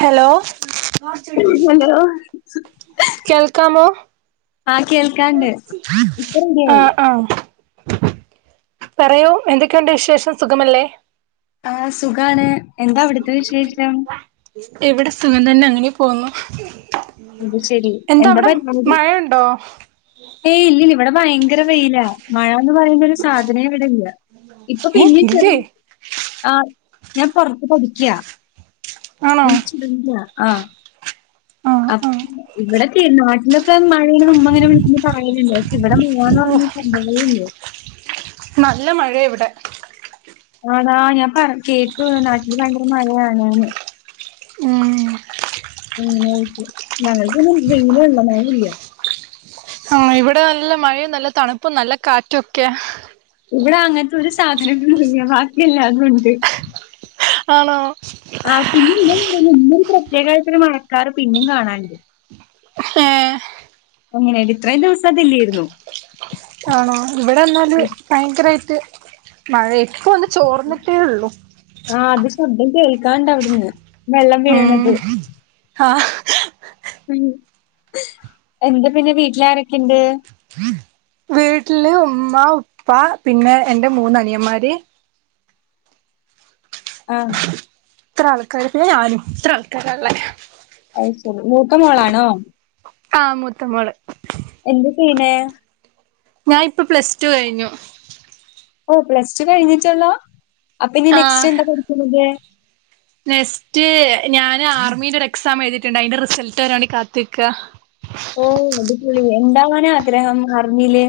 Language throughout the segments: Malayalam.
ഹലോ ഹലോ കേൾക്കാമോ? ആഹ് കേൾക്ക ആഹ് ആഹ് പറയൂ എന്തൊക്കെയുണ്ട് വിശേഷം സുഖമല്ലേ? ആഹ് സുഖാണ് എന്താവിടുത്തെ വിശേഷം? എവിടെ സുഖം തന്നെ അങ്ങനെ പോന്നു. അത് ശരി എന്താ അവിടെ പരിപാടി മഴയുണ്ടോ? ഏയ് ഇല്ലില്ല ഇവിടെ ഭയങ്കര വെയിലാ. മഴന്ന് പറയുന്ന ഒരു സാധനയ ഇവിടെ ഇല്ല ഇപ്പൊ ഏ പിന്നെ ചെറ ഇല്ലേ ആഹ് ഞാൻ പുറത്ത് പഠിക്കയാ ആണോ ഞാൻ ആഹ് ആഹ് അപ്പ ആഹ് ഇവിടെത്തെ നാട്ടിലൊക്കെ മഴയയുടെ മുമ്മഹന വീട്ടന്ന് പറയലില്ല പക്ഷെ ഇവിടെ മഴയന്ന് പറഞ്ഞ ഓഹ് സംഭവമല്ലോ നല്ല മഴയ ഇവിടെ ആണാ ഞാൻ പറ കേട്ടു നാട്ടിൽ ഭയങ്കര മഴയാണന്ന് മം ഉം ഓക്ക് ഞൾ ക്കൊന്നും വെയ്‌ലാള്ളെ മഴ ഇല്ല ആഹ് ഇവിടെ നല്ല മഴയും നല്ല തണുപ്പും നല്ല കാറ്റും ഒക്കെയാ ഇവിടെ അങ്ങനത്തെ ഒരു സാധനൊ ഇല്ല ബാക്കില്ലാതുണ്ട് ആണോ ആഹ് പിന്നെ ഇന്നും ഇന്നും പ്രത്യേകമായിട്ടരു മഴക്കാർ പിന്നും കാണാനുണ്ട് ശ്ലെ എങ്ങനെയണ്ട് ഇത്രയും ദിവസത്തെ ഇല്ലായിരുന്നു ആണോ ഇവിടെന്നാല് ഭയങ്കരമായിട്ട് മഴ ഇപ്പ വന്ന് ചോർന്നിട്ടേ ഉള്ളു ആഹ് അത് ശബ്ദം കേൾക്കാണ്ട് അവിടുന്ന് വെള്ളം ഉം വീണത് ആഹ് ഉം എന്താ പിന്നെ വീട്ടില ആരൊക്കെണ്ട് വീട്ടില് ഉമ്മ ഉപ്പ പിന്നെ എന്റെ മൂന്ന് അനിയന്മാര് ആ ഇത്ര ആൾക്കർ പിന്നെ ഞാനും ഇത്ര ആൾക്കാരാ ള്ളെ അത് ശരി മൂത്ത മോളാണോ ആഹ് മൂത്തമോള് എന്ത് ചെയ്യണേ ഞാൻ ഇപ്പ പ്ലസ് ടു കഴിഞ്ഞു ഓഹ് പ്ലസ് ടു കഴിഞ്ഞിട്ടല്ലോ അപ്പൊ ഇനി ആഹ് നെക്സ്റ്റ് എന്താ പഠിക്കുന്നത് നെക്സ്റ്റ് ഞാന് ആർമിന്റെ ഒരു എക്സാം എഴുതിയിട്ടുണ്ട് അതിന്റെ റിസൾട്ട് വരാൻ വേണ്ടി കാത്തിരിക്കുവ ഓഹ് അത്പൊളി എന്താവനാ ആഗ്രഹം ആർമിയില്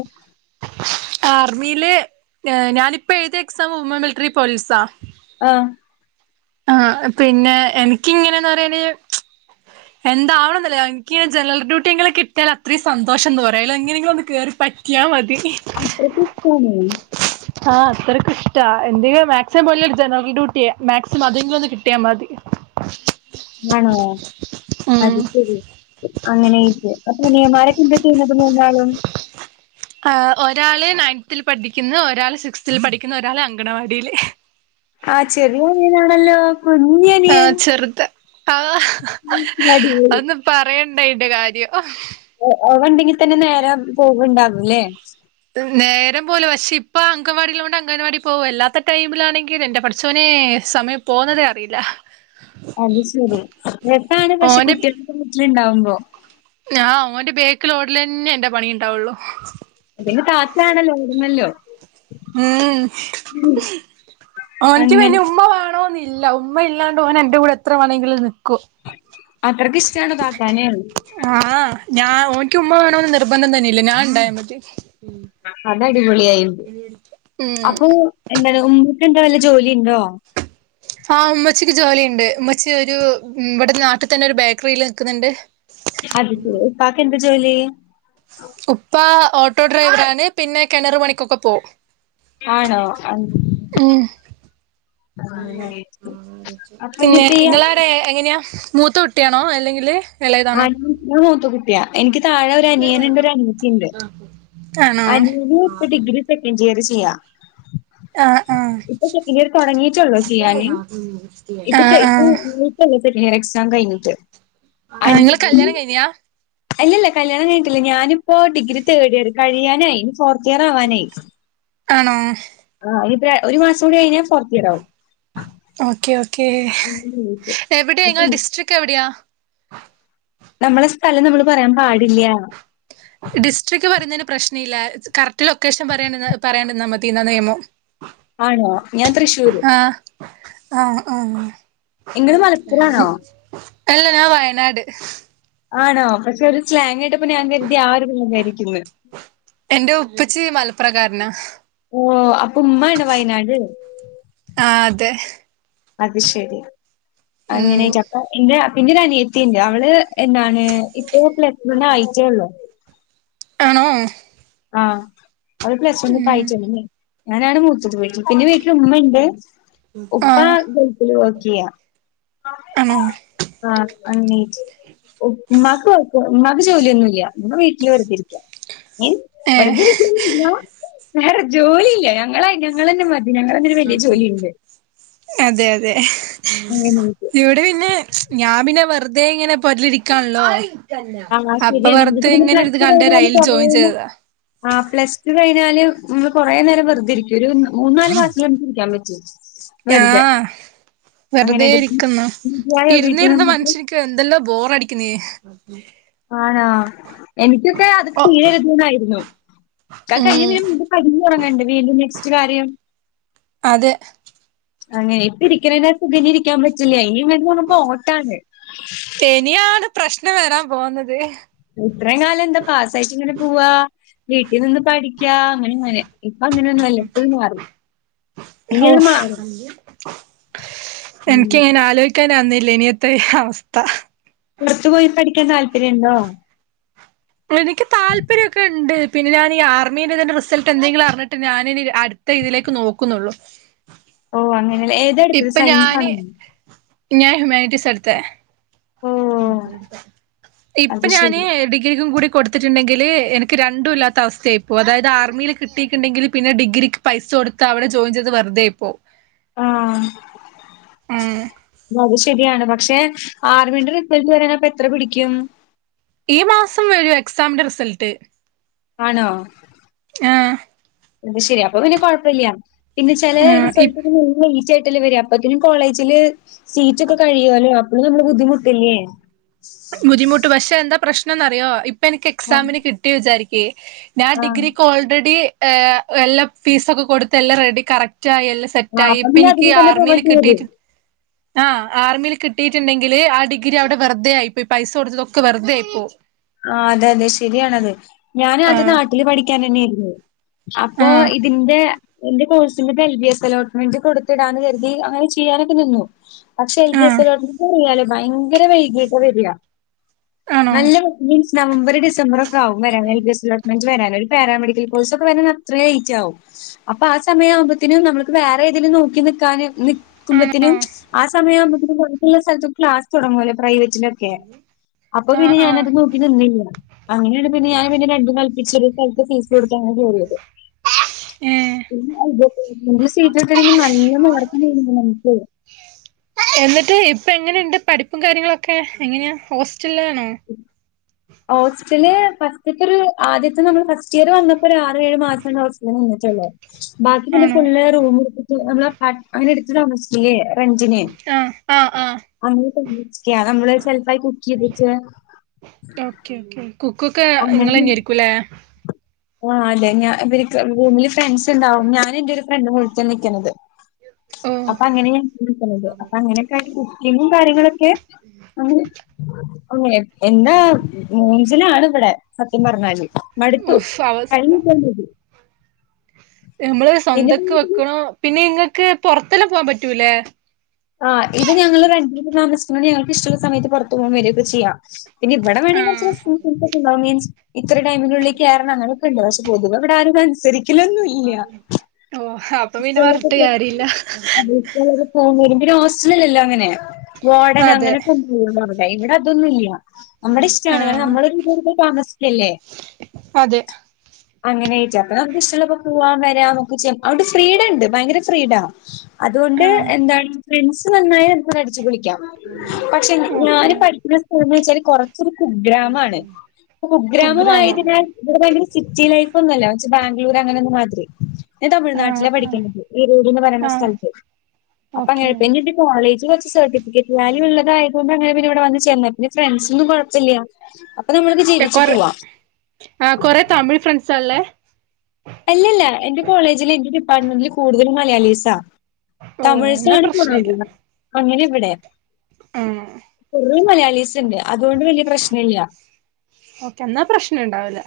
ആർമിയില് ഞാനിപ്പോ എഴുതിയ എക്സാം വുമൺ മിലിറ്ററി പോലീസാ ആഹ് ആഹ് പിന്നെ എനിക്കിങ്ങനെന്ന് പറയാന് എന്താവണെന്നല്ലേ എനിക്ക് ജനറൽ ഡ്യൂട്ടി എങ്ങനെ കിട്ടിയൽ അത്രയും സന്തോഷം എന്ന് പറാലോ എങ്ങനെങ്കിലും ഒന്ന് കയറി കിട്ടിയാ മതി അത്രക്ക്ഷ്ടാണോ? ആഹ് അത്രയ്ക്കുഷ്ട്ടാ എന്തെ മാക്സിമം പോയാ ജനറൽ ഡ്യൂട്ടിയ മാക് അതെങ്കിലൊന്ന് കിട്ടിയാ മതി ആണോ? ഉം അത് ശരി അങ്ങനെക്കെ അപ്പൊ അനിയമാരൊക്കെന്താ ചെയ്യുന്നത് മൂന്നാളും? ആ ഒരാള് നയൻത്തില് പഠിക്ക്ന്ന് ഒരാള് സിക്സ്ത്തിൽ പഠിക്കുന്ന് ഒരാള് അങ്കണവാടിയില് ആ ചെറിയനിയണാണല്ലോ കുഞ്ഞനി ആഹ് ചെറുത ആഹ് ഒന്ന് പറയണ്ടായിന്റെ കാര്യം അവണ്ടെങ്കി തന്നെ നേരേ പോവ്ണ്ടാവല്ലേ? നേരം പോവൂല്ല പക്ഷെയിപ്പൊ അംഗവാടിയിള്ളോണ്ട് അങ്കൻവാടി പോകും അല്ലാത്ത ടൈമിലാണെങ്കിയെന്റെ പടച്ചോ നേ സമയം പോകുന്നതറിയൂല്ല അത് ശരി രസാണ് പക്ഷെ കുട്ടിയളക്കെ വീട്ടില്ണ്ടാവുമ്പോ ങ്ങാ ഓന്റെ ബേക്കിലോടലന്നെ എൻ്റെ പണിയ്ണ്ടാവൊള്ളു അത് പിന്നെ താത്താണല്ലോ ഓടണല്ലോ ഉം ഓൻക്ക് അങ്ങനെ പിന്നെ ഉമ്മ വാണോന്നി ല്ല ഉമ്മയില്ലാണ്ട് ഓനെന്റെ കൂടെയെത്ര വാണെങ്കിലും നിക്കും അത്രയ്ക്കിഷ്ട്ടാണോ താത്താനെ? ആഹ് ഞാ ഓനിക്ക് ഉമ്മ വേണോന്ന് നിർബന്ധം തന്നെയില്ല ഞാണ്ടായമതി അതടിപൊളിയായിണ്ട് ഉം അപ്പൊ എന്താണ് ഉമ്മക്കെന്താ വല്ല ജോലിയ്ണ്ടോ? ആഹ് ഉമ്മച്ചിക്ക് ജോലിയ്ണ്ട് ഉമ്മച്ചിയൊരു ഇവിടെ നാട്ടി തന്നൊരു ബേക്കറിയില് നിക്ക്ന്ന്ണ്ട്. അത് ശെരി ഉപ്പാക്കെന്താ ജോലി? ഉപ്പ ഓട്ടോ ഡ്രൈവറാണ് പിന്നെ കെണറ് പണിക്കൊക്കെ പോവും. ആണോ അഹ് ഉം അപ്പൊ പിന്നെ ഇനിയിപ്പ ഈ ഇങ്ങളാടെയെങ്ങനെയാ? മൂത്ത കുട്ടിയാണോ അല്ലെങ്കില് എളയതാണോ ആടീ ഞാ മൂത്ത കുട്ടിയ എനിക്ക് താഴൊരു അനിയനുണ്ട് ഒരു അനിയത്തിയുണ്ട്. ആണോ അനിയന് ഇപ്പ ഡിഗ്രി സെക്കൻഡിയറ് ചെയ്യാ. ആഹ് ആഹ് ഇപ്പം സെക്കഡിയറ് തൊടങ്ങീട്ടൊള്ളു ചെയ്യാന് ഇപ്പ ആഹ് ചെയ്തു ആഹ് സെക്കഡിയറെക്സാം കയ്ഞ്ഞിട്ട്. ആഹ് ഇങ്ങള് കല്യാണം കൈഞ്ഞ്യാ? അല്ലല്ല കല്യാണം കയ്ഞ്ഞ്ട്ടില്ല ഞാനിപ്പോ ഡിഗ്രി തേർഡിയർ കഴിയാനായി ഇനി ഫോർത്തിയറാവാനായി. ആണോ? ആ ഇത്പ്പെ ഒരു മാസം കൂടി കഴിഞ്ഞാ ഫോർത്തിയറാവും. ഓക്കെയോക്കേ അങ്ങനെ വിളിച്ചേ. എവിടെയാ അപ്പം ഇങ്ങളെ ഡിസ്ട്രിക് എവിടെയാ? നമ്മളെ സ്ഥലം നമ്മള് പറയാം പാടില്ല്യ ഡിസ്ട്രിക്ട് പറയുന്നതിന് പ്രശ്നയില്ല കറക്റ്റ് ലൊക്കേഷൻ പറിയാണ്ട് ന്നാ പറയാണ്ട്ന്നാ മതീന്ന നിയമം. [inaudible] ആണോ ഞാൻ തൃശ്ശൂര്. ആഹ് ആഹ് ആഹ്. നിങ്ങള് മലപ്പുറാണോ അല്ല ഞാൻ വയനാട്. ആണോ പക്ഷെ ഒരു സ്ലാങ്ങ് കേട്ടപ്പ ഞാൻ കരുതി ആ ഒരും കണ്ണൂക്കാരിയായിരിക്കുന്ന്. എന്റെ ഉപ്പച്ചി മലപ്രകാരനാ. ഓ അപ്പ ഉമ്മാണോ വയനാട്? ആഹ് അതെ. അത് ശെരി അങ്ങനെ ഉം ചപ്പാ എന്റെ പിന്നൊരു അനിയത്തിണ്ട് അവള് എന്താണ് ഇപ്പോ പ്ലസ് വൺ ആയിട്ടെള്ളു. ആണോ? ആഹ് അവള് പ്ലസ് വൺ ഉം ഇപ്പായിറ്റൊള്ളു ഞാനാണ് മൂത്തത് പോയിട്ടി. പിന്നെ വീട്ടില് ഉമ്മണ്ട് ഉപ്പ ആഹ് ഗൾഫില് വർക്കെയ്യാ. ആണോ? ആഹ് അങ്ങനെയായിട്ട് ഉമ്മാക്ക് വർക്ക് ഉമ്മാക്ക് ജോലിയൊന്നുല്ല ഉമ്മ വീട്ടില് വെറുതിരിക്ക. ഏഹ് ഏഹ് വെറുതിരിക്ക ഉമ്മ വേറെ ജോലിയില്ല ഞങ്ങള ഞങ്ങളെന്നെ മതി. ഞങ്ങളെ തന്നെ ഒരു വലിയ ജോലിയുണ്ട് അതെ അതെ അങ്ങനെയായിട്ട് ഇവിടെ പിന്നെ. ഞാൻ പിന്നെ വെറുതെ ഇങ്ങനെ പൊര്ലിരിക്കാണ്ല്ലോ. ആ [unintelligible] അപ്പൊ ശരിയാണ് നിങ്ങൾക്ക് വെറുതെ ഇങ്ങനെ ഒര്ത് കണ്ടേരം അയ്ൽ ജോയിൻ ചെയ്തതാ. ആഹ് പ്ലസ് ടു കഴിഞ്ഞാല് ഇമ്മള് കൊറേ നേരം വെറുതെ ഇരിക്കും ഒരു. മൂന്നാല് മാസത്തില് [unintelligible] ഇരിക്കാൻ [unintelligible] വെറുതെ ആഹ് വെറുതേ അങ്ങനെയായിട്ട് ഇരിക്കുന്നു മതിയായോ വീട്ടിൽ ഇരുന്നിരുന്ന് നിന്ന് മനുഷ്യൻ. ക്കെന്തല്ലാ ബോറടിക്കുന്നെ. ആണോ എനിക്കൊക്കെ അതൊക്കെ ഓ [unintelligible] ന്നായിരുന്നു. ഒക്കെ കഴിഞ്ഞ് ഉം പിന്നെ വീണ്ടും പടിഞ്ഞുറങ്ങേണ്ട വീണ്ടും നെക്സ്റ്റ് കാര്യം. അതെ. അങ്ങനെ ഇപ്പ ഇരിക്ക്ണെകാട്ടി തിന് ഇരിക്കാൻ പറ്റില്ല ഇനി [unintelligible] ഓട്ടാണ്. ശനിയാണ് പ്രശ്നം വരാൻ പോകുന്നത്. ഇത്രയും കാലം എന്താ പാസായിട്ട് ഇങ്ങനെ പോവാ വീട്ടി നിന്ന് പടി ക്കാ അങ്ങനെങ്ങനെ ഇപ്പ അങ്ങനെൊന്നുംല്ല ഫുൾ മാറി. ഇനി അത് ഔഫ്. മാറും. ഉം. ക്കനന്നില്ല ഇനിയത്തെ അവസ്ഥ പുറത്തു പോയി പഠിക്കാൻ താല്പര്യണ്ടോ എനിക്ക് താപര്യക്കെണ്ട് പിന്നെ ഞാന് ഈ ആർമിന്റെതിന്റെ റിസൽട്ട് എന്തെങ്കിലുഅറിഞ്ഞിട്ട് ഞാനൻ ഇനി അ ഇപ്പ ഇതിലേക്ക് നോക്കുന്നുള്ളൂ ഓഹ് അങ്ങനെല്ലേ ഏതാടുത്തത് ഇപ്പൊ ഞാന് സൈൻസാണോ ഞാൻ ഹ്യൂമാനിറ്റിസാടുതെ ഓ അത് ഇപ്പ ഞാന് ശരി. ഡിഗ്രിക്കും കൂടി കൊടുത്തിട്ടുണ്ടെങ്കില് എനിക്ക് രണ്ടും ഇല്ലാത്ത അവസ്ഥയായി ഇപ്പോവും അതായത് ആർമിയിൽ കിട്ടിയിട്ടുണ്ടെങ്കില് പിന്നെ ഡിഗ്രിക്ക് പൈസ കൊടുത്താ അവിടെ ജോയിൻ ചെയ്തെ വെറുതായിപ്പോവും ആഹ് ഉം അത് ശരിയാണ് പക്ഷേ ആർമീന്റെ റിപ്ലൈ വരാന് അപ്പ എത്ര പിടിക്കും ഈ മാസം വരും എക്സാമിന്റെ റിസൾട്ട് ആണോ ആഹ് അത് ശരി അപ്പൊ പിന്നെ കൊഴ്പ്പല്ല്യ പിന്നെ ചെലേ ആഹ് ഇ റിസൾട്ട്മുന്നേ ഈച്ച ആയിട്ടല്ല വരാ അതിന് കോളേജില് സീറ്റ് ഒക്കെ കഴിയുല്ലേ അപ്പോഴും നമ്മള് ബുദ്ധിമുട്ടില്ലേ ബുദ്ധിമുട്ട് പക്ഷേ എന്താ പ്രശ്നംന്നറിയോ ഇപ്പൊ എനിക്ക് ആഹ് എക്സാമിന് കിട്ടി വിചാരിക്ക് ഞാൻ ആഹ് ഡിഗ്രിക്ക് ഓൾറെടി ഏഹ് എല്ലാ ഫീസൊക്കെ കൊടുത്ത് എല്ലാം റെഡി കറക്റ്റായി എല്ലാം ആഹ് സെറ്റായി അപ്പൊ ഇപ്പ നീ എനിക്ക് അതിന് തന്നെ ആർമിയിൽ പോവണ്ടി കിട്ടിട്ട് ആഹ് ആർമിയിൽ കിട്ടിട്ടുണ്ടങ്കില് ആ ഡിഗ്രി അവിടെ വെറുത ആയിപ്പോയി പൈസ കൊടുത്തതൊക്കെ വെറുതെ ആയിപ്പോവും ആഹ് അതെ അതെ ശരിയാണത് ഞാൻ ആദ്യം ആഹ് നാട്ടില് പഠിക്കാൻ തന്നായിരുന്നു അപ്പൊ ആഹ് ഇതിന്റെ എന്റെ കോഴ്സിന്റെ എൽ ബി എസ് അലോട്ട്മെന്റ് കൊടുത്തിടാന്ന് കരുതി അങ്ങനെ ചെയ്യാനൊക്കെ നിന്നു പക്ഷെ എൽ ബി എസ് ആഹ് അലോട്ട്മെന്റ് അറിയാലോ ഭയങ്കര വൈകിട്ടാ വരിക ആണോ നല്ല മീൻസ് നവംബർ ഡിസംബർ ഒക്കാവും വരാൻ L B S allotment വരാൻ ഒരു പാരാമെഡിക്കൽ കോഴ്സ് ഒക്കെ വര അത്ര ലേറ്റ് ആകും അപ്പൊ ആ സമയ ആവുമ്പത്തനും നമ്മക്ക് വേറെ ഏതിലും നോക്കി നിക്കാന് ആണോ നിൽക്കുമ്പത്തിനും ആ സമയ ആവുമ്പോത്തിനും കുറേ സ്ഥലത്തും ക്ലാസ് തുടങ്ങല്ലെ പ്രൈവറ്റ് ത്തിലൊക്കെ അപ്പൊ ആഹ് പിന്നെ ആഹ് ഞാനത് നോക്കി നിന്നില്ല അങ്ങനെയാണ് പിന്നെ ഞൻ പിന്നെ രണ്ടും കൽ പിച്ചൊരു ഒരു സ്ഥലത്ത് ഫീസ് കൊടുത്താണ് ഞാൻ കേറിയത് ഏഹ് എയ്ഡഡ് സീറ്റ്ട്ടണെങ്കിൽ നല്ല മാർക് വേണം നമുക്ക് എന്നിട്ട് ഇപ്പ എങ്ങനെയുണ്ട് പഠിപ്പും കാര്യങ്ങളൊക്കെ എങ്ങനെയാ ഹോസ്റ്റലിലാണോ ഉം ഹോസ്റ്റില് ഫസ്റ്റത്തൊരു ആദ്യത്തെ നമ്മൾ ഫസ്റ്റ് ഇയർ വന്നപ്പോ ഒരു ആറ് ഏഴ് മാസം ഹോസ് ലിൽ നിന്നിട്ടുള്ളു ബാക്കി പിന്നെ ആണോ ഫുള്ള് റൂമ് എടുതിട്ട് നമ്മള അങ്ങനെ എടുത് താമസി ആഹ് ആഹ് ആഹ് അങ്ങനെ കഞ്ഞികുടിക്ക അത് നമ്മള് സെൽഫായി കുക്ക് ചെയ്തിട്ട് ഓക്കെ ഓക്കേ ഒക്കെ കുക്കൊക്കെ നിങ്ങളന്നെ ആയിരിക്കുല്ലേ ആഹ് അതെ ഞാ ഇവരക് റുമില് ഫ്രണ്ട്സ്ണ്ടാവും ഞാൻ എന്റെ ഒരു ഫ്രണ്ട് വിളിച്ചൽ നിൽക്കുന്നത് ഓഹ് അപ്പൊ അങ്ങനെ നീക്കുന്നത് അപ്പൊ അങ്ങനെയൊക്കെ ആയിട്ട് കുക്കിങ്ങും കാര്യങ്ങളൊക്കെ എന്താ മൂഞ്ചലാണ് ഇവടെ സത്യം പറഞ്ഞാല് മടുത്തു ഓഫ് അവസ്ഥ കഴിഞ്ഞ് കിട്ടിയാൽ മതി. നമ്മള് സ്വന്തക്ക് വെക്കണോ പിന്നെ ഇങ്ങക്ക് പുറത്തെല്ലാം പോകാൻ പറ്റൂലെ ആഹ് ഇത് ഞങ്ങള് റെന്റിന് താമസിച്ച്കാണ്ട് ഞങ്ങൾക്ക് ഇഷ്ടമുള്ള സമയത്ത് പുറത്ത് പോക വരൊക്കെ ചെയ്യാം പിന്നെ ഇവിടെ വേണങ്കി കുറച്ച് ആഹ് റെസ്റ്റിംഗ്സ് ഉണ്ടാവുന്ന് ഞാൻ ചി ഇത്ര ടൈമിനുള്ളിൽ കേറണം അങ്ങനെയൊക്കെ ഉണ്ട് പക്ഷെ പൊതുവെ ഇവിടെ ആരും അനുസരിക്കലൊന്നും ഇല്ല ഓഹ് അപ്പൊ പിന്നെ ഇഷ്ടള്ളപ്പ പറഞ്ഞിട്ട് കേറാ കാര്യല്ല അത് ഇഷ്ടല്ലപ്പ പോവും വരും പിന്നെ ഹോസ്റ്റലില്ലാ അങ്ങനെ വാർഡൻ അതെ അങ്ങനെയൊക്കെ ഒന്നള്ളോ അവിടെ ഇവിടെ അതൊന്നും ഇല്ല നമ്മുടെ ഇഷ്ടാണ് കാരണം ആഹ് നമ്മളൊരു രുപ കൊടുത്ത് താമസിക്കല്ലേ അതെ അങ്ങനെ ആയിട്ട് അപ്പൊ നമുക്ക് ഇഷ്ടമള്ളപ്പ പോവാൻ വരാന്നൊക്കെ ചെയ്യാം അവിടെ ഫ്രീഡം ഉണ്ട് ഭയങ്കര ഫ്രീഡം അതുകൊണ്ട് ആഹ് എന്താണ് ഫ്രണ്ട്സ് നന്നായ അടിച്ച് പൊളിക്കാം പക്ഷെ ഓക്കെ ഞാന് പഠിക്കുന്ന സ്കൂള്ന്ന് വെച്ചാല് കുറ ച്ചൊരു കുഗ്രാമാണ് കുഗ്രാമ മായതിനാൽ കുഗ്രാമം ഇവിടെ ഭയങ്കര സിറ്റി ലൈഫ് ഒന്നുമല്ല ബാംഗ്ലൂർ അങ്ങനൊന്നുമാതിരി ഞാൻ ആഹ് തമിഴ്നാട്ടില ആഹ് പഠിക്കണത് ഈരോഡ് എന്ന് പറയുന്ന ആഹ് സ്ഥലത്ത് ഇപ്പങ്ങനെ ഓക്കെ പിന്നെ കോളേജിൽ കുറച്ച് സർട്ടിഫിക്കറ്റ് വാല്യൂ ഉള്ളതായി കൊണ്ടെ പിന്നെ ഇവിടെ വന്ന് ചേർന്ന് പിന്നെ ഫ്രണ്ട്സൊന്നും കുഴപ്പല്ല അപ്പൊ നമ്മൾക്ക് ജീവിച്ച് കൊറെ പോവാ ആഹ് കൊറെ തമിഴ് ഫ്രണ്ട്സാള്ളെ അല്ലല്ല എന്റെ കോളേജില് എന്റെ ഡിപ്പാർട്ട്മെന്റില് കൂടുതലും മലയാളീസാ ഓ എന്നാ തമിഴ്സാണ് പ്രശ്ന കൊറവ് ഇല്ല അങ്ങനെ ഇവിടെ ഉം കൊറേ മലയാളീസ്ണ്ട് അതുകൊണ്ട് വല്യ പ്രശ്നല്ല ഓക്കെ എന്നാ പ്രശ്നണ്ടാവൂല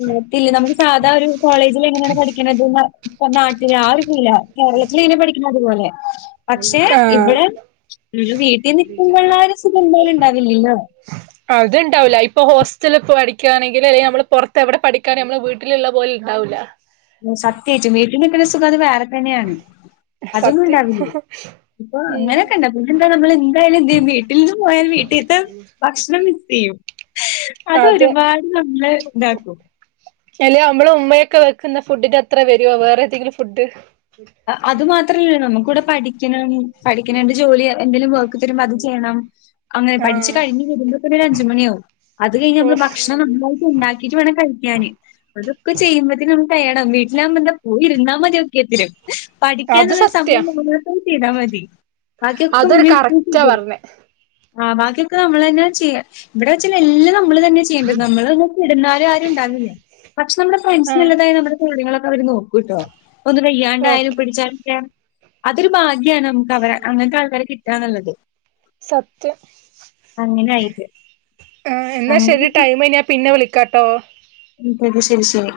ഇല്ല പിന്നെ നമ്മക്ക് സാധാ ഒരു കോളേജിൽ എങ്ങനെയാണ് പഠിക്കണതെന്ന് ഇപ്പൊ നാട്ടിലെ ആ ഒരു ഫീല കേരളത്തിലെങ്ങനെ പഠിക്കണ് അതുപോലെ പക്ഷെ ആഹ് ഇവിടെ ഒരു വീട്ടിൽ നിക്കുമ്പോള്ള ഒരു സുഖം എന്തായാലും ഉണ്ടാവില്ലല്ലോ അത്ണ്ടാവൂല ഇപ്പൊ ഹോസ്റ്റല് പഠിക്കയാണെങ്കിൽ അല്ലെങ്കി നമ്മള് പൊറത്ത് എവിടെ പഠിക്കാണെ ഞമ്മളെ വീട്ടില്ള്ള പോലെ ഇണ്ടാവൂല സത്യായിട്ടും വീട്ടിൽ നിക്ക്ണ സുഖം അത് വേറെ തന്നെയാണ് അതൊന്നും സത്യം ഇണ്ടാവില്ലെ ഇപ്പൊ ഉം അങ്ങനെയൊക്കെ ഇണ്ട എന്താ ഞമ്മൾ എന്തായാലും വീട്ടിൽന്ന് പോയാൽ വീട്ടിലത്തെ ഭക്ഷണം മിസ് ചെയ്യും അത് അതെ ഒരുപാട് നമ്മളെ ഇതാക്കും അല്ലേ അമ്മളെ ഉമ്മയൊക്കെ വെക്കുന്ന ഫുഡിന്റെ അത്ര വരുവോ വേറേതെങ്കിലും ഫുഡ് അത് മാത്രല്ല നമുക്കിവിടെ പഠിക്കണം പഠിക്കണേന്റെ ജോലി എന്തേലും വെ ർക്ക്തെരുമ്പ അതും ചെയ്യണം അങ്ങനെ പഠിച്ച് ആഹ് കഴിഞ്ഞ് വരുമ്പോതന്നെ ഒരു അഞ്ച് മണിയാവും അത് കഴിഞ്ഞ് ഓ ഞമ്മള് ഭക്ഷണം നമ്മ ഉണ്ടാക്കിറ്റ് വേണം കഴിക്കാന് അതൊക്കെ ചെയ്യുമ്പയത്തെക്ക് നമ്മക്ക് ട്ടയേർഡ് ആവും വീട്ടിലാകുമ്പ എന്താ പോയി ഇരുന്നാ മതി ഒക്കെത്തിനും അത് പഠിക്കാന്ന്ള്ളൊരു സത്യാ സമ്പവം മാത്രം ചെയ്താ മതി ബാക്കിയൊക്കെ അതൊരു ഉമ്മേം ഇപ്പേം കറക്റ്റാ ചെയ്‌തെരും പറഞ്ഞേ ആ ബാക്കിയൊക്കെ നമ്മളെന്നാ ചെയ്യാ ഇവിടെ വെച്ചാല് എല്ലാം ന മ്മള് തന്നെ ചെയ്യേണ്ടത് നമ്മള് ഒന്ന് കെടന്നാല് ആരുണ്ടാവില്ല പക്ഷെ നമ്മളെ ഫ്രണ്ട്‌സ് ആഹ് നല്ലതായ കാര്യങ്ങളൊക്കെ അവര് നോക്കൂട്ടോ ഒന്ന് വയ്യാണ്ടായാലും ഓക്കെ പിടിച്ചാനൊക്കെ അതൊരു ഭാഗ്യാണ് നമുക്ക് അവ അങ്ങൻത്തെ ആൾക്കാരെ കിട്ടാന്ന്ള്ളത് സത്യം അങ്ങനായിട്ട്. ആ എന്നാ ശരി അങ്ങനെ ടൈമ് ഞാൻ പിന്നെ വിളിക്കാട്ടോ ഉം ശരി ശരി ശരി